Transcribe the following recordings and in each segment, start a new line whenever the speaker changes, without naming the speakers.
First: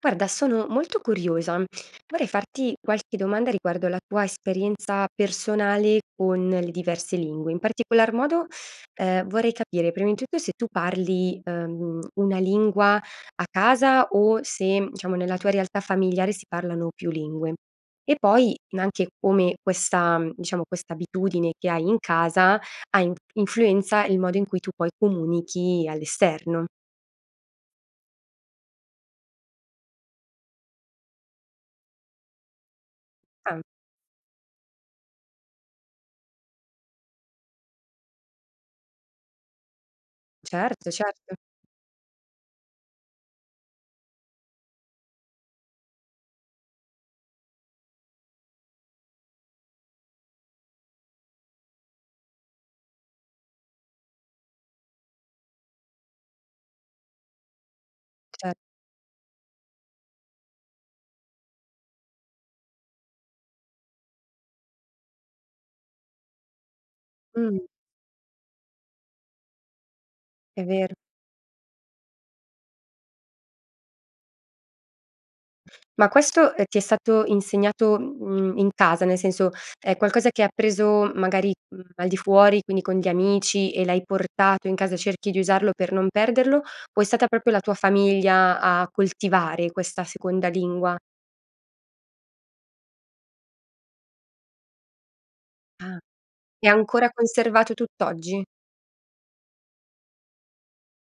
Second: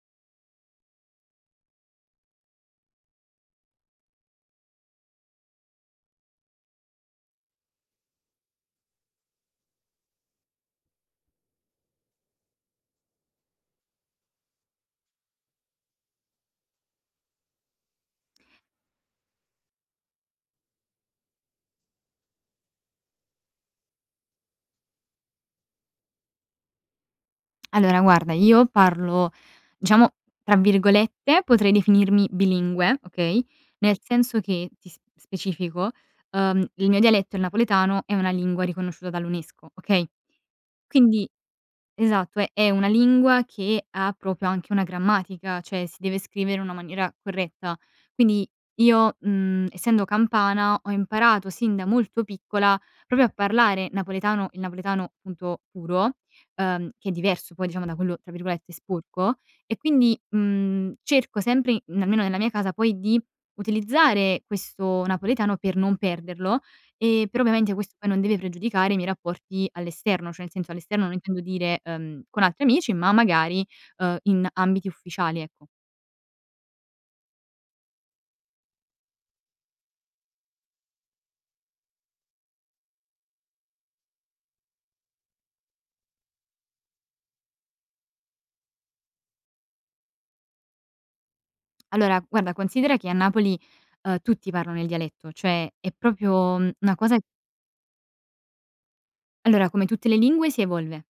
Guarda sono molto curiosa, vorrei farti qualche domanda riguardo la tua esperienza personale con le diverse lingue, in particolar modo, ehm, vorrei capire prima di tutto se tu parli, uhm, una lingua a casa o se, diciamo, nella tua realtà familiare si parlano più lingue; e poi n anche come questa, mhmm diciamo questa abitudine che hai in casa ha in influenza il modo in cui tu poi comunichi all'esterno.
Allora guarda, io parlo diciamo, tra virgolette, potrei definirmi "bilingue" okay,
Ah.
nel senso che ti s specifico, uhm, il mio dialetto, il napoletano, è una lingua riconosciuta dall'UNESCO, okay.
Certo,
Quindi
certo.
Esatto è è una lingua che ha proprio anche una grammatica, cioè si deve scrivere in una maniera corretta. Quindi io, mhmm, essendo campana ho imparato sin da molto piccola proprio a parlare napoletano il napoletano punto puro, uhm, che è diverso poi, diciamo, da quello tra
Cer
virgolette "sporco;" e quindi, mhmm, cerco sempre in almeno nella mia casa, poi di utilizzare questo napoletano per non perderlo, ehm, però
Mh.
ovviamente questo poi non deve pregiudicare i miei rapporti all'esterno cioè nel
È
senso
vero.
all'esterno non intendo dire, uhm, con altri amici ma magari, uhm, in ambiti ufficiali ecco.
Ma questo, ehm, ti è stato insegnato, m mhmm, in casa nel senso è qualcosa che hai appreso magari, mhmm, al di fuori quindi con gli amici e l'hai portato in casa, cerchi di usarlo per non perderlo, o è stata proprio la tua famiglia a coltivare questa seconda lingua?
Allora, guarda considera che a Napoli, uhm, tutti parlano il dialetto; cioè è
Ah.
proprio,
È
mhmm, una
ancora
cosa
conservato tutt'oggi?
Allora come tutte le lingue si evolve,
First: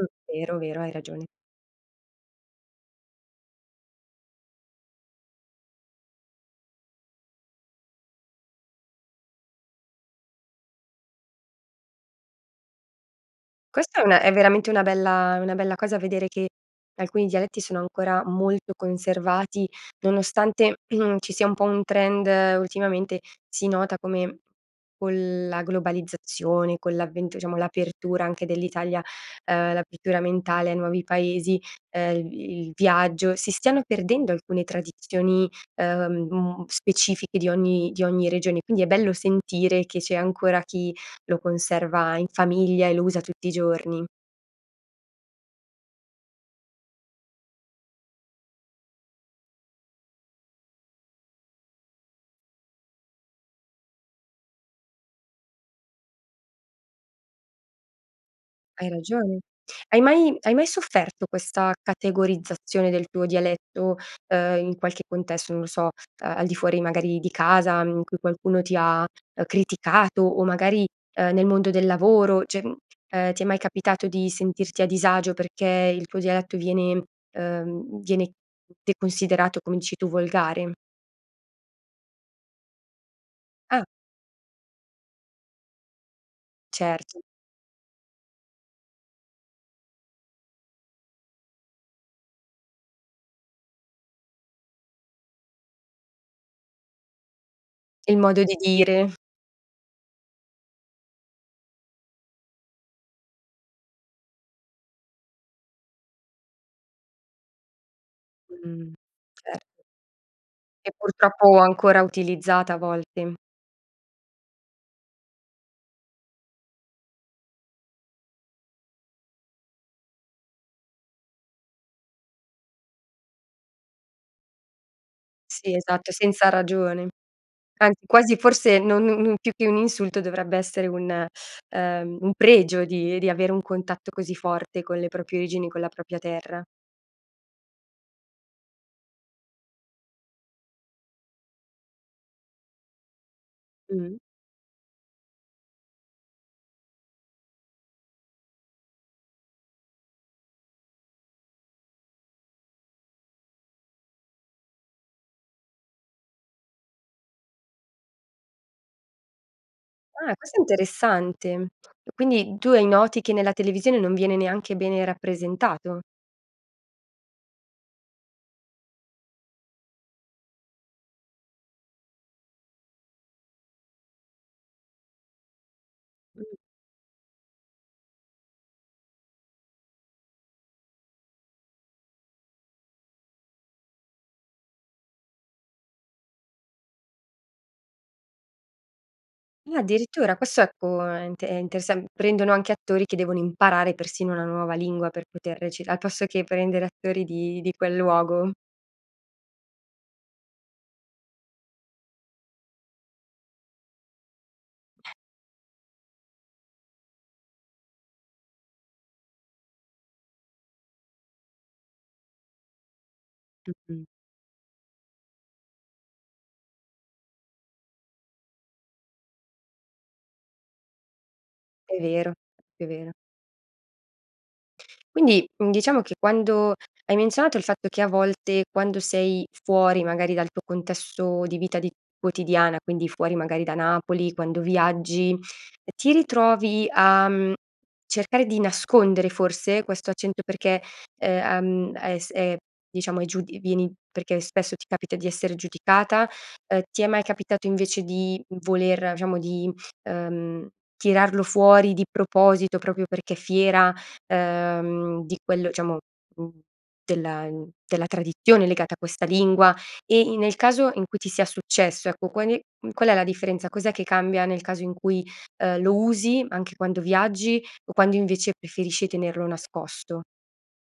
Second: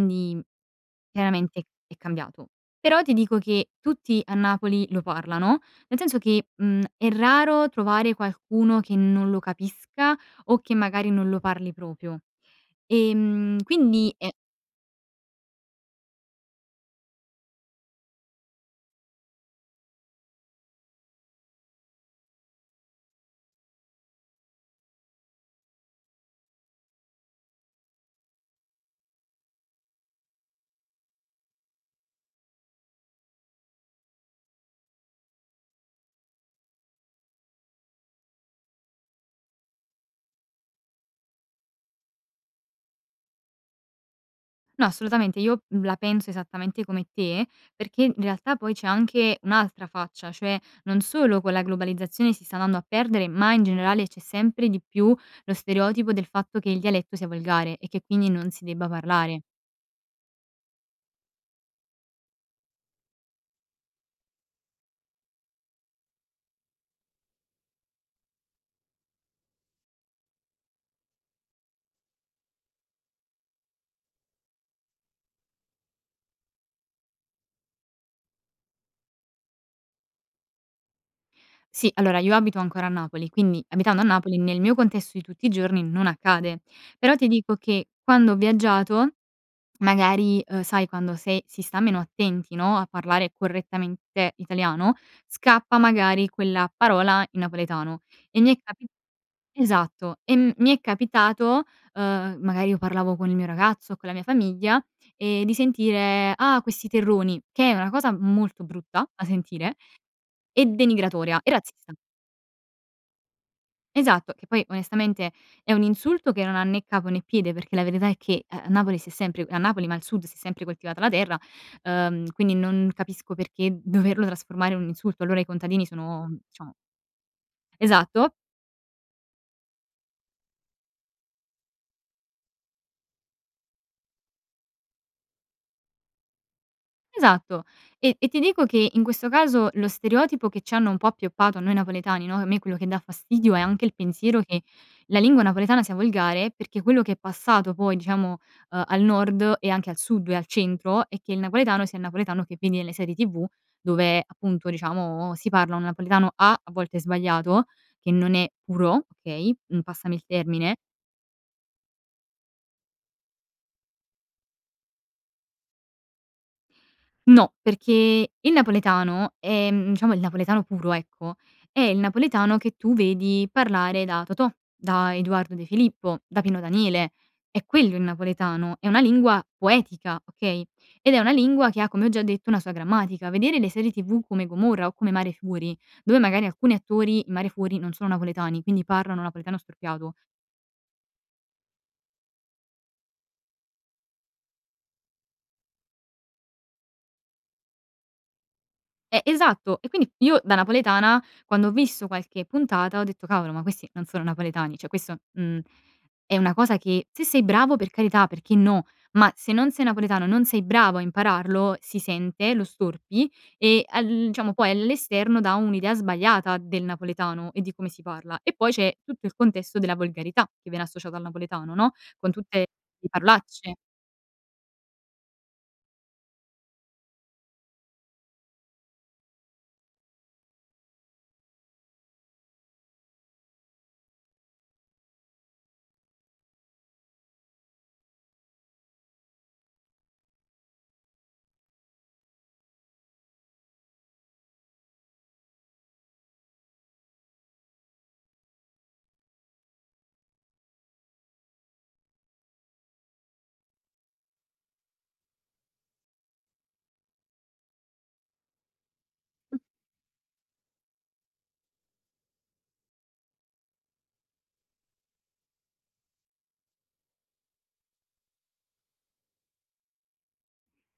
Mh, vero, vero, hai ragione.
chiaramente è cambiato. Però ti dico che tutti a Napoli lo parlano, nel senso che, mhmm, è raro trovare qualcuno che non lo capisca o che magari non lo parli proprio. Ehm,
Questa è
quindi
una
è
è veramente una bella è una bella cosa vedere che che alcuni dialetti sono ancora molto conservati, nonostante, mhmm, ci sia un po' un trend, ultimamente si nota come con la globalizzazione, con l'avvento diciamo, l'apertura anche dell'Italia uhm, l'apertura mentale ai nuovi paesi, ehm, il vi il viaggio, si stiano perdendo alcune tradizioni, uhm, specifiche di ogni di ogni regione. Quindi è bello sentire che c'è ancora chi lo conserva in famiglia e lo usa tutti i giorni.
No assolutamente io, mhmm, la penso esattamente come te, perché in realtà poi c'è anche un'altra faccia, cioè, non solo con la globalizzazione si sta andando a perdere, ma in generale c'è sempre di più lo stereotipo del fatto che il dialetto sia volgare e che quindi non si
Hai
debba
ragione.
parlare.
Hai mai hai mai sofferto questa categorizzazione del tuo dialetto, uhm, in qualche contesto, non lo so, ehm, al di fuori magari di casa, mhmm, in cui qualcuno ti ha, uhm, criticato o magari, uhm, nel mondo del lavoro, cioè, mhmm, ehm, ti è mai capitato di sentirti a disagio perché il tuo dialetto viene uhm, viene te considerato come dici tu volgare?
Sì, allora, io abito ancora a Napoli, quindi
Ah.
abitando a Napoli, nel mio contesto di tutti i giorni non accade, però
Certo.
ti dico che quando ho viaggiato magari, uhm, sai quando, se si sta meno attenti no, a parlare correttamente italiano, scappa magari quella parola in napoletano
Il modo
e mi
di
è capi
dire.
esatto, e mi è capitato, uhm, magari io parlavo con il mio ragazzo o con la mia famiglia, ehm, di sentire: "Ah, questi terroni". Che è una cosa molto
Mh,
brutta da sentire,
certo.
e
E
denigratoria e
purtroppo
razzista.
ancora utilizzata a volte.
Esatto. Che poi onestamente è un insulto che non ha né capo né piede, perché la verità è che a a Napoli si è sempre a Napoli ma al sud, si è sempre coltivata la terra, uhm, quindi non capisco perché doverlo trasformare in un insulto, allora i
Sì,
contadini
esatto,
sono,
senza
diciamo
ragione. Anzi
esatto
quasi forse non non non più che un insulto dovrebbe essere un, ehm, un pregio di di avere un contatto così forte con le proprie origini con la propria terra.
Esatto e e ti dico che, in questo caso, lo stereotipo che c'hanno un po' appioppato a noi napoletani, no che a me quello che dà fastidio è anche il
Mh-mh.
pensiero che la lingua napoletana sia volgare, perché quello che è passato poi diciamo, ehm, al nord e anche al sud e al centro, è che il napoletano sia il napoletano che vedi nelle serie tv dove appunto, diciamo, si parla un napoletano, A: a volte sbagliato, che non è puro, okay, mhmm, passami il
Ah questo è
termine
interessante, e quindi tu hai noti, che nella televisione non viene neanche bene rappresentato?
No, perché il napoletano, ehm, diciamo il napoletano puro ecco, è il napoletano che tu vedi parlare da Totò, da Eduardo De Filippo, da
Mh.
Pino Daniele, è quello il napoletano, è una lingua poetica, okay, ed è una lingua che ha, come ho già detto, una sua grammatica. Vedere le serie tv come Gomorra, o come Mare Fuori, dove magari alcuni attori in Mare Fuori non sono napoletani, quindi parlano napoletano
Ah,
storpiato.
addirittura, questo ecco è int è intes prendono anche attori che devono imparare persino una nuova lingua per poter recita al posto che prendere attori di di quel luogo.
Eh, esatto, e quindi io, da napoletana, quando ho visto qualche puntata ho detto: "Cavolo ma questi non sono napoletani." Cioè questo, mhmm, è una cosa che se sei bravo per carità perché no, ma se non sei napoletano, non sei bravo a impararlo si sente, lo storpi, e
Mh-mh.
al, uhm, diciamo poi all'esterno dà un'idea sbagliata del napoletano, e di come si parla, e poi c'è tutto il contesto della volgarità che viene associato al napoletano, no,
E'
con
vero,
tutte
è
le
vero.
parolacce.
Quindi, mhmm, diciamo che quando hai menzionato il fatto che, a volte, quando sei fuori magari dal tuo contesto di vita di quotidiana quindi fuori magari da Napoli, quando viaggi, ehm, ti ritrovi a, mhmm, cercare di nascondere forse questo accento? Perché è, uhm, hai s è diciamo, è giud vieni perché spesso ti capita di essere giudicata? Ehm, ti è mai capitato invece di, mhmm, voler diciamo di, ehm, tirarlo fuori di proposito proprio perché fiera, ehm, di quello, diciamo, uhm, della della tradizione legata a questa
Mh.
lingua? E in nel caso in cui ti sia successo, ecco, quale, mhmm, qual è la differenza? Cos'è che cambia nel caso in cui, ehm, lo usi anche quando viaggi o quando invece preferisci tenerlo nascosto?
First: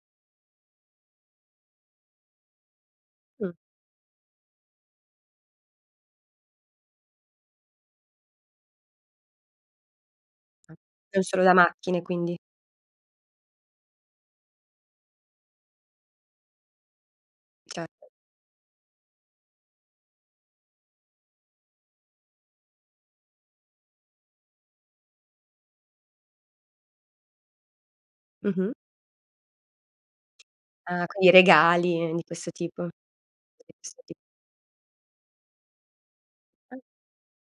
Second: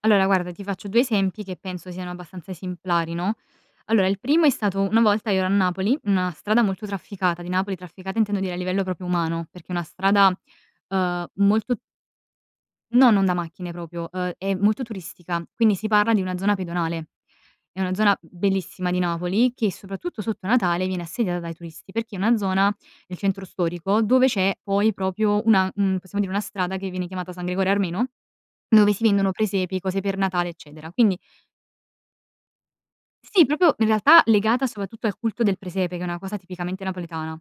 Allora guarda, ti faccio 2 esempi che penso siano abbastanza esemplari, no?
Mh.
Allora il primo è stato una volta io ero a Napoli, una strada molto trafficata di Napoli, trafficata intendo dire a livello proprio umano, perché è una strada,
Ah, non
uhm,
solo da
molto
macchine quindi.
No, non da macchine proprio, ehm, è molto turistica, quindi si parla di una zona pedonale. È una
Certo.
zona b bellissima di Napoli, che soprattutto sotto Natale viene assediata dai turisti, perché è una zona nel centro storico dove c'è poi proprio una, mhmm, possiamo dire, una strada che viene chiamata San Gregorio Armeno,
Mh-mh.
dove si vendono presepi, cose per Natale, eccetera,
Ah
quindi
con i regali, di questo tipo.
Sì, proprio in
[unintelligible]
realtà legata, soprattutto, al culto del presepe, che è una cosa
Ah.
tipicamente napoletana.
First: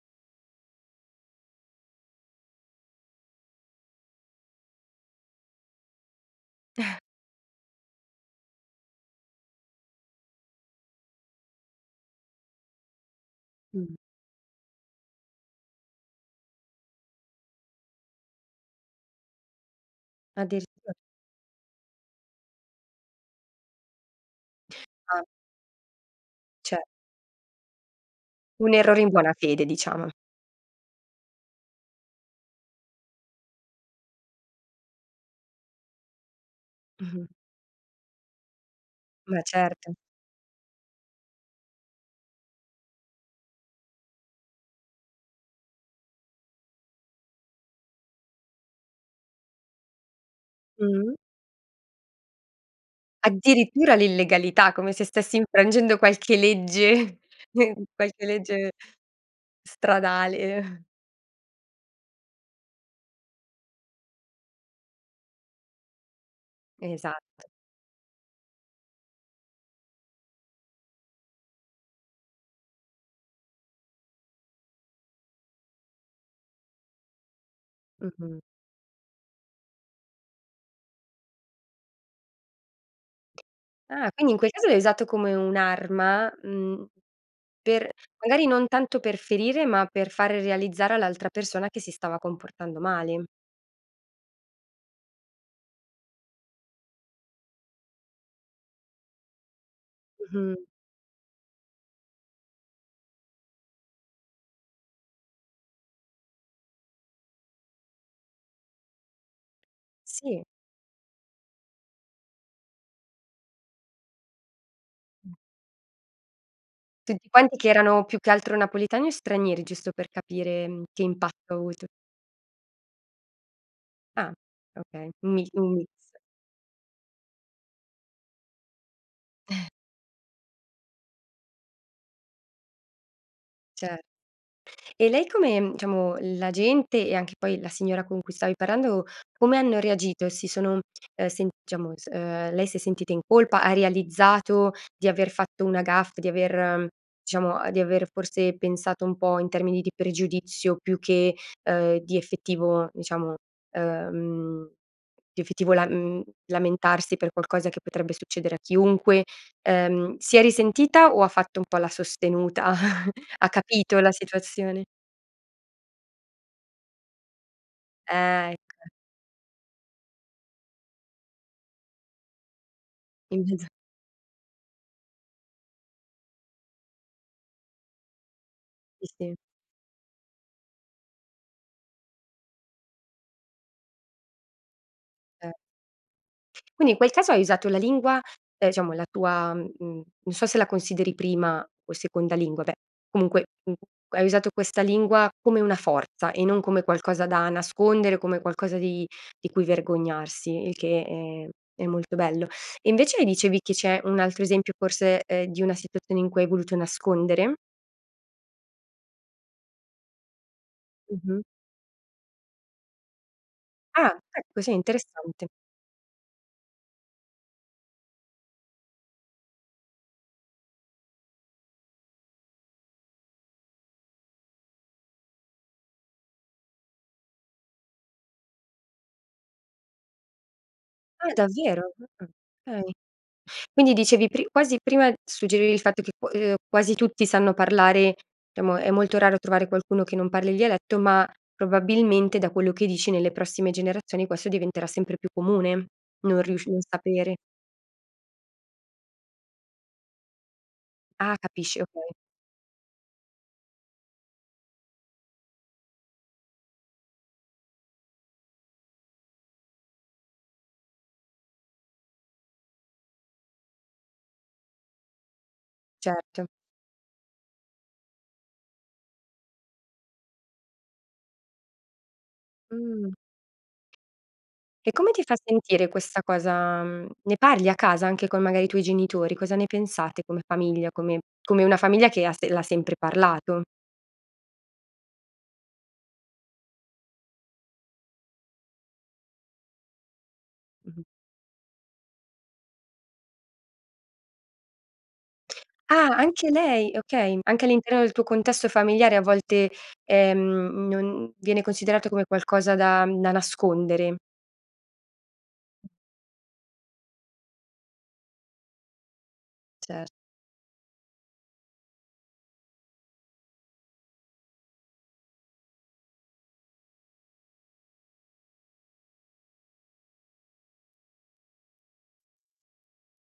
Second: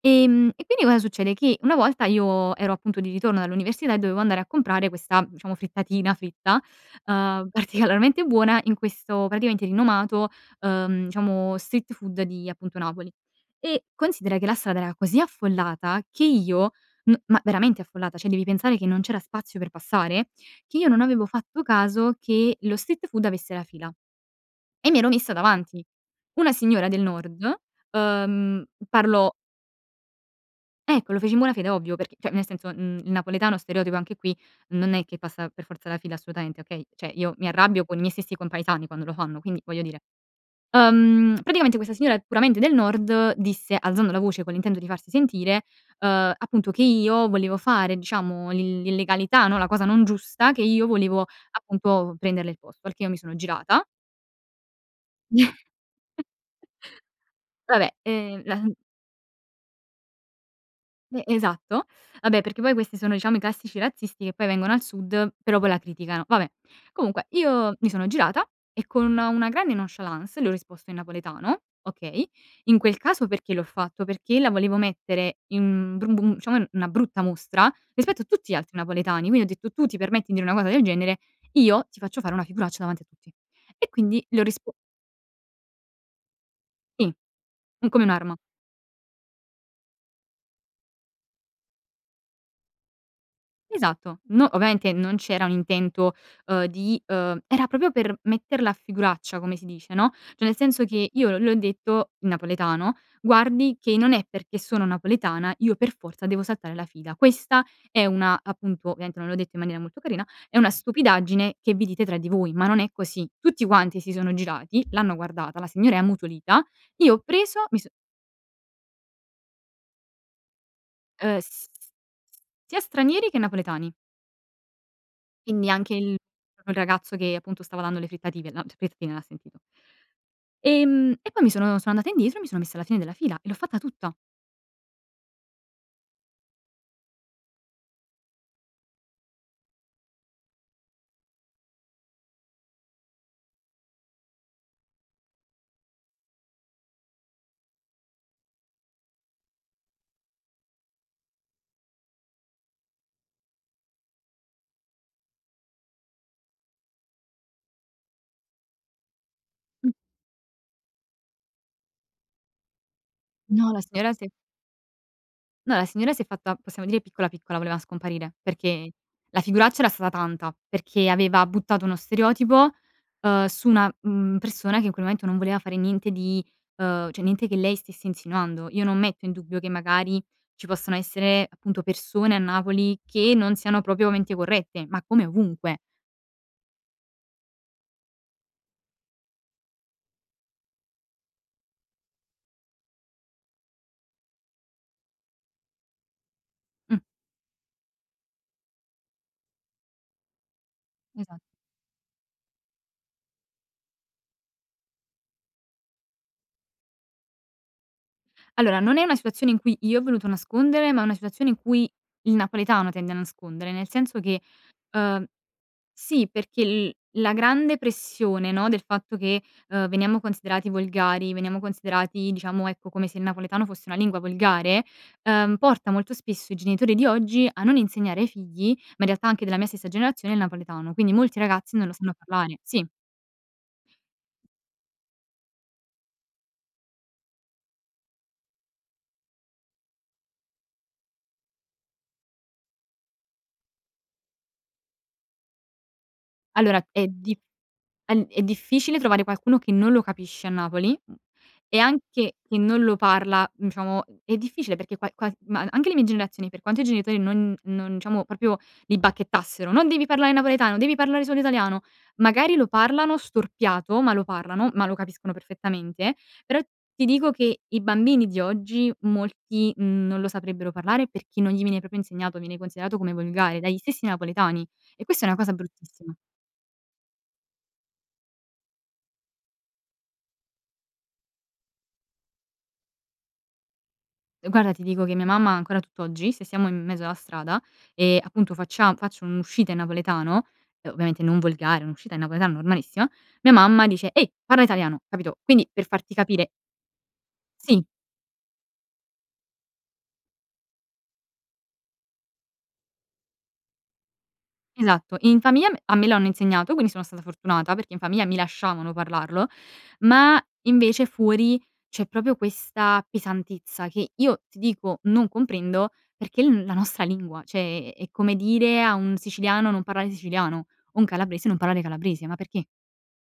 Ehm, e quindi cosa succede? Che una volta io ero appunto di ritorno dall'università e dovevo andare a comprare questa, diciamo, frittatina fritta, uhm particolarmente buona, in questo praticamente rinomato, uhm, diciamo street food di appunto Napoli. E,
Mh.
considera che la strada era così affollata che io m ma veramente affollata, cioè devi pensare che non c'era spazio per passare, che io
Addirittura.
non avevo fatto caso che lo street food avesse la fila e mi ero
Ah.
messa davanti. Una
Cioè
signora del nord, uhm,
Un errore in buona
parlo
fede, diciamo.
Ecco, lo feci in buona fede ovvio, perché, cioè, nel senso, mhmm, il napoletano stereotipo anche qui non è che passa per forza la fila assolutamente, okay? Cioè,
Mh-mh.
io mi arrabbio con i miei stessi compaesani quando lo fanno,
Ma
quindi voglio
certo.
dire uhm, praticamente questa signora puramente del nord disse, alzando la voce con l'intento di farsi sentire, ehm, appunto che io volevo fare, diciamo, l'ill l'illegalità no, la cosa non giusta, che
Mh
io
mh.
volevo appunto prenderle il posto, perché io mi sono girata
Addirittura l'illegalità, come se stessi infrangendo qualche legge, nel
Va beh,
qualche
ehm, la
legge stradale.
E esatto. Vabbè perché poi questi sono diciamo i classici razzisti che poi vengono al sud però, poi la criticano. Va beh, comunque,
Esatto.
io mi sono girata e, con una grande nonchalance, le ho risposto in napoletano, okay? In quel caso perché l'ho fatto? Perché la volevo mettere in, mhmm, bru bum diciamo, una brutta mostra, rispetto a
Mh-mh.
tutti gli altri napoletani, quindi ho detto: "Tu ti permetti di dire una cosa del genere, io ti faccio fare una figuraccia davanti a tutti". E
Ah,
quindi
quindi in
le ho
quel caso
rispo
l'hai usato come un'arma, mhmm,
Sì, è
per
come un'arma.
magari non tanto per ferire, ma per fare realizzare all'altra persona che si stava comportando male.
Esatto, no ovviamente non c'era un intento, uhm, di uhm, era proprio per metterla a figuraccia come si dice, no, cioè, nel
Mh-mh.
senso che io l le ho detto, in napoletano: "Guardi che non è perché sono napoletana, io per forza devo saltare la fila. Questa è una" appunto ovviamente non l'ho detto in maniera molto carina:
Sì.
"...è una stupidaggine che vi dite tra di voi, ma non è così". Tutti quanti si sono girati l'hanno
Mh.
guardata, la signora è ammutolita, io ho
Tutti quanti,
preso
che
mi so
erano più che altro napoletani o stranieri? Giusto per capire, mhmm, che
Eh,
impatto ha
s
avuto.
sia stranieri che napoletani.
Ah, okay, un mi
Quindi
un
anche il
mix.
proprio il ragazzo che appunto stava dando le frittative la le frittatine, l'ha sentito. Ehm, e poi mi sono sono andata indietro e mi sono messa alla fine della fila, e l'ho fatta
Cer
tutta.
e lei come mhmm, diciamo, la gente, e anche poi la signora con cui stavi parlando, come hanno reagito? Si sono, ehm sent diciamo, s ehm, lei si è sentita in colpa, ha realizzato di aver fatto una gaffe, di aver diciamo, di aver forse pensato un po' in termini di pregiudizio più che, uhm, di effettivo diciamo, ehm, di effettivo lam mhmm, lamentarsi per qualcosa che potrebbe succedere a chiunque?
Mh.
Ehm, si è risentita o ha fatto un po' la sostenuta, ha
No, la
capito la
signora si è
situazione?
no, la signora si è fatta, possiamo dire, piccola, piccola, voleva scomparire,
Ah ecco.
perché la figuraccia era stata tanta, perché aveva buttato uno stereotipo, uhm,
[unintelligible]
su una, mhmm, persona che in quel momento non voleva fare niente di ehm, cioè niente che lei stesse insinuando. Io non
Sì,
metto in
sì.
dubbio che magari ci possano essere, appunto, persone a Napoli che non siano proprio menti corrette, ma come
Eh.
ovunque.
Quindi in quel caso hai usato la lingua, ehm, diciamo, la tua mhmm, non so se la consideri prima o seconda lingua, beh, comunque, u hai usato questa lingua come una forza e non come
Mh.
qualcosa da nascondere, come qualcosa di di cui vergognarsi, il che
Esa
è è molto bello. E invece mi dicevi che c'è un altro esempio forse, ehm, di una situazione in cui hai voluto nascondere?
Allora, non è una situazione in cui io ho voluto nascondere, ma è una
Mh-mh.
situazione in cui il napoletano tende a nascondere. Nel
Ah!
senso che
Ecco, sì,
uhm,
interessante!
sì, perché l la grande pressione, no, del fatto che, ehm, veniamo considerati volgari, veniamo considerati diciamo, ecco, come se il napoletano fosse una lingua volgare, uhm, porta molto spesso i genitori di oggi a non insegnare ai figli, ma, in realtà, anche della mia stessa generazione, il napoletano, quindi
Ah,
molti ragazzi
davvero?
non lo sanno
Ah
parlare Sì!
okay. Quindi, dicevi, pri quasi prima suggerivi il fatto che qu ehm, quasi tutti sanno parlare, diciamo, è molto raro trovare qualcuno che non parli il dialetto, ma, probabilmente, da quello che dici, nelle prossime generazioni, questo diventerà sempre più comune, non riusc non
Allora, è
sapere.
dif a n è difficile trovare qualcuno che non lo capisce a Napoli, mhmm,
Ah,
e
capisci, okay.
anche che non lo parla diciamo, è difficile perché qua quas ma anche le mie generazioni, per quanto i genitori non non diciamo, proprio li bacchettassero: "Non devi parlare napoletano, devi parlare solo italiano." Magari lo parlano storpiato, ma lo parlano, ma lo capiscono perfettamente.
Certo.
Però ti dico che i bambini di oggi molti, mhmm, non lo saprebbero parlare perché non gli viene proprio insegnato, viene considerato
Mh.
come volgare dagli stessi napoletani
E
e
come ti
questa è
fa
una cosa
sentire
bruttissima
questa cosa, Mhmm, ne parli a casa anche con, magari, i tuoi genitori? Cosa ne pensate come famiglia, come come una famiglia che ha se l'ha sempre parlato.
E guarda, ti dico che mia mamma, ancora tutt'oggi, se siamo in mezzo alla strada, e, appunto, faccia faccio un'uscita in napoletano uhm,
Mh-mh.
ovviamente non volgare, un'uscita in napoletano normalissima, mia mamma dice: "Ehi, parla italiano." Capito, quindi per
Ah,
farti capire
anche lei, okay. Anche
Sì.
all'interno del tuo contesto familiare, a volte, ehm, non viene considerato come qualcosa da da nascondere.
Esatto, in famiglia me a me lo hanno insegnato, quindi sono stata fortunata perché in famiglia mi lasciavano parlarlo,
Cer
ma, invece, fuori, c'è proprio questa pesantezza che io, ti dico, non comprendo perché è l la nostra lingua, cioè, è è è come dire a un siciliano: "Non parlare siciliano." O un calabrese: "Non parlare calabrese." Ma perché?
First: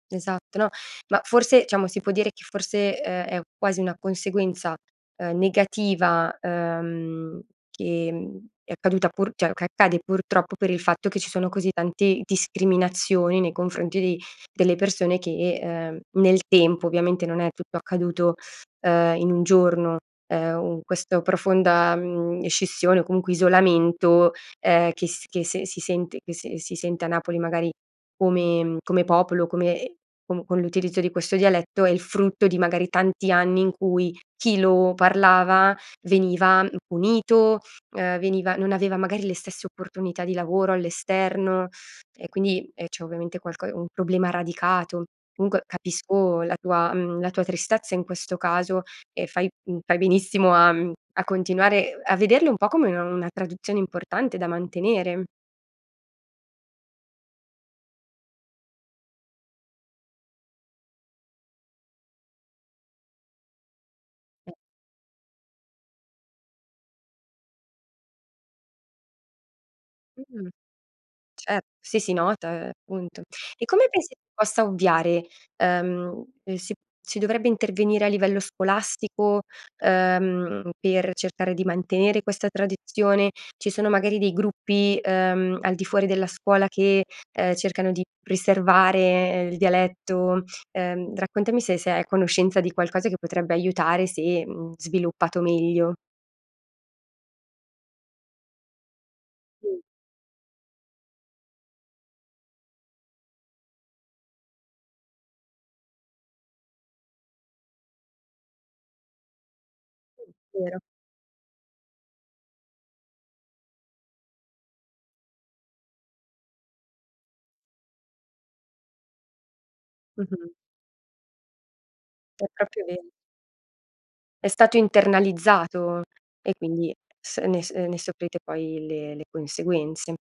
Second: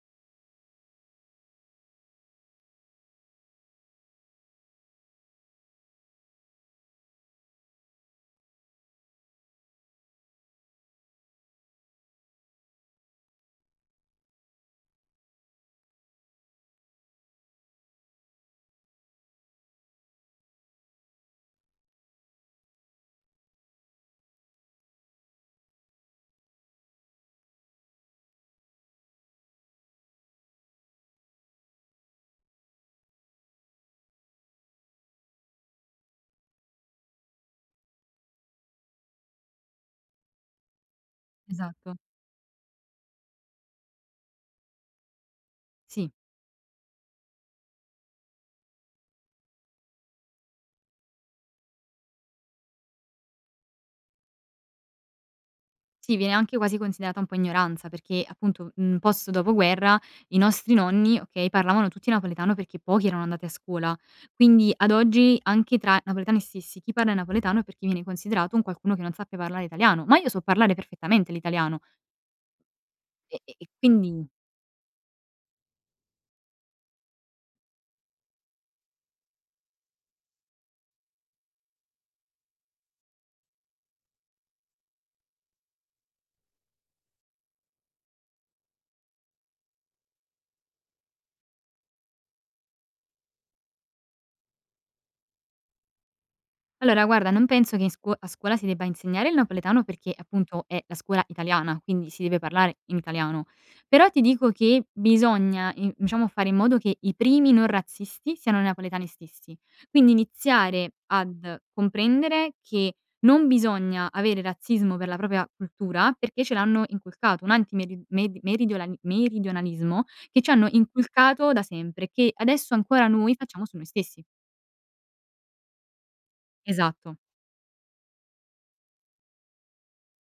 Esatto, no, ma, forse diciamo, si può dire che, forse, ehm, è quasi una conseguenza, uhm, negativa, uhm, che, mhmm, è accaduta pur cioè, che accade, purtroppo, per il fatto che ci sono così tanti discriminazioni nei confronti di delle persone che, uhm, nel tempo. Ovviamente, non è tutto accaduto, ehm, in un giorno, ehm, u questo profonda, mhmm, scissione o comunque isolamento, ehm, che s che se si sente che se si sente a Napoli, magari, come mhmm, come popolo, come ehm, com con l'utilizzo di questo dialetto, è il frutto di, magari, tanti anni in cui chi lo parlava, veniva, mhmm, punito, uhm, veniva non aveva, magari, le stesse opportunità di lavoro all'esterno
Esatto.
e, quindi, ehm, c'è, ovviamente, qualco un problema radicato. Comunque
Sì.
capisco la tua mhmm, la tua tristezza in questo caso e fai mhmm, fai benissimo a mhmm, a continuare, uhm, a vederle un po' come u una tradizione importante da mantenere.
Sì, viene anche quasi considerata un po' ignoranza perché, appunto, mhmm, post dopoguerra, i nostri nonni, okay, parlavano tutti napoletano perché pochi erano andati a scuola, quindi, ad oggi, anche tra napoletani stessi, chi parla in napoletano è perché viene considerato un qualcuno che non sappia parlare italiano, ma io so
Mh,
parlare perfettamente
ce
l'italiano.
sì, si nota, ehm, appunto.
E e
E
e
come pensi
quindi
possa ovviare? Ehm, si si dovrebbe intervenire a livello scolastico, ehm, per cercare di mantenere questa tradizione? Ci sono, magari, dei gruppi, uhm, al di fuori della scuola che, ehm, cercano di preservare, ehm, il dialetto? Ehm, raccontami se sei a conoscenza di qualcosa che potrebbe aiutare se, mhmm, sviluppato meglio.
Allora, guarda, non penso che in scuo a scuola si debba insegnare il
Sì.
napoletano perché, appunto, è la scuola italiana, quindi si deve parlare in italiano, però ti dico che bisogna in diciamo fare in modo che i primi non razzisti siano i napoletani stessi. Quindi
vero.
iniziare ad comprendere che non bisogna avere razzismo per la propria cultura perché ce l'hanno inculcato, un antimeri med meridionali meridionalismo che ci
Mh-mh.
hanno inculcato da sempre, che,
È
adesso
proprio
ancora,
vero.
noi facciamo su noi stessi.
È stato internalizzato e, quindi,
Esatto.
s ne uhm, ne soffrite poi le le conseguenze.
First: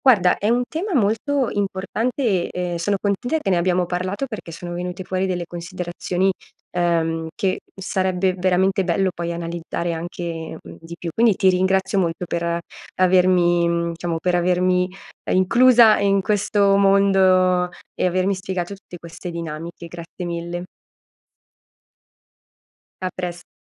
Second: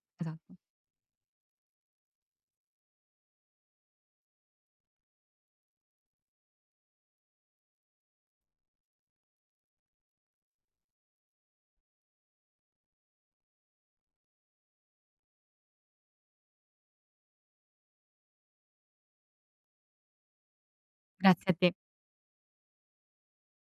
Guarda, è
Esatto.
un tema molto importante e, ehm, sono contenta che ne abbiamo parlato perché sono venute fuori delle considerazioni, uhm, che sarebbe veramente bello, poi, analizzare anche, mhmm, di più. Quindi ti ringrazio molto per avermi mhmm, diciamo, per avermi, uhm, inclusa in questo mondo e avermi spiegato tutte queste dinamiche. Grazie mille!
Grazie a te.
A pres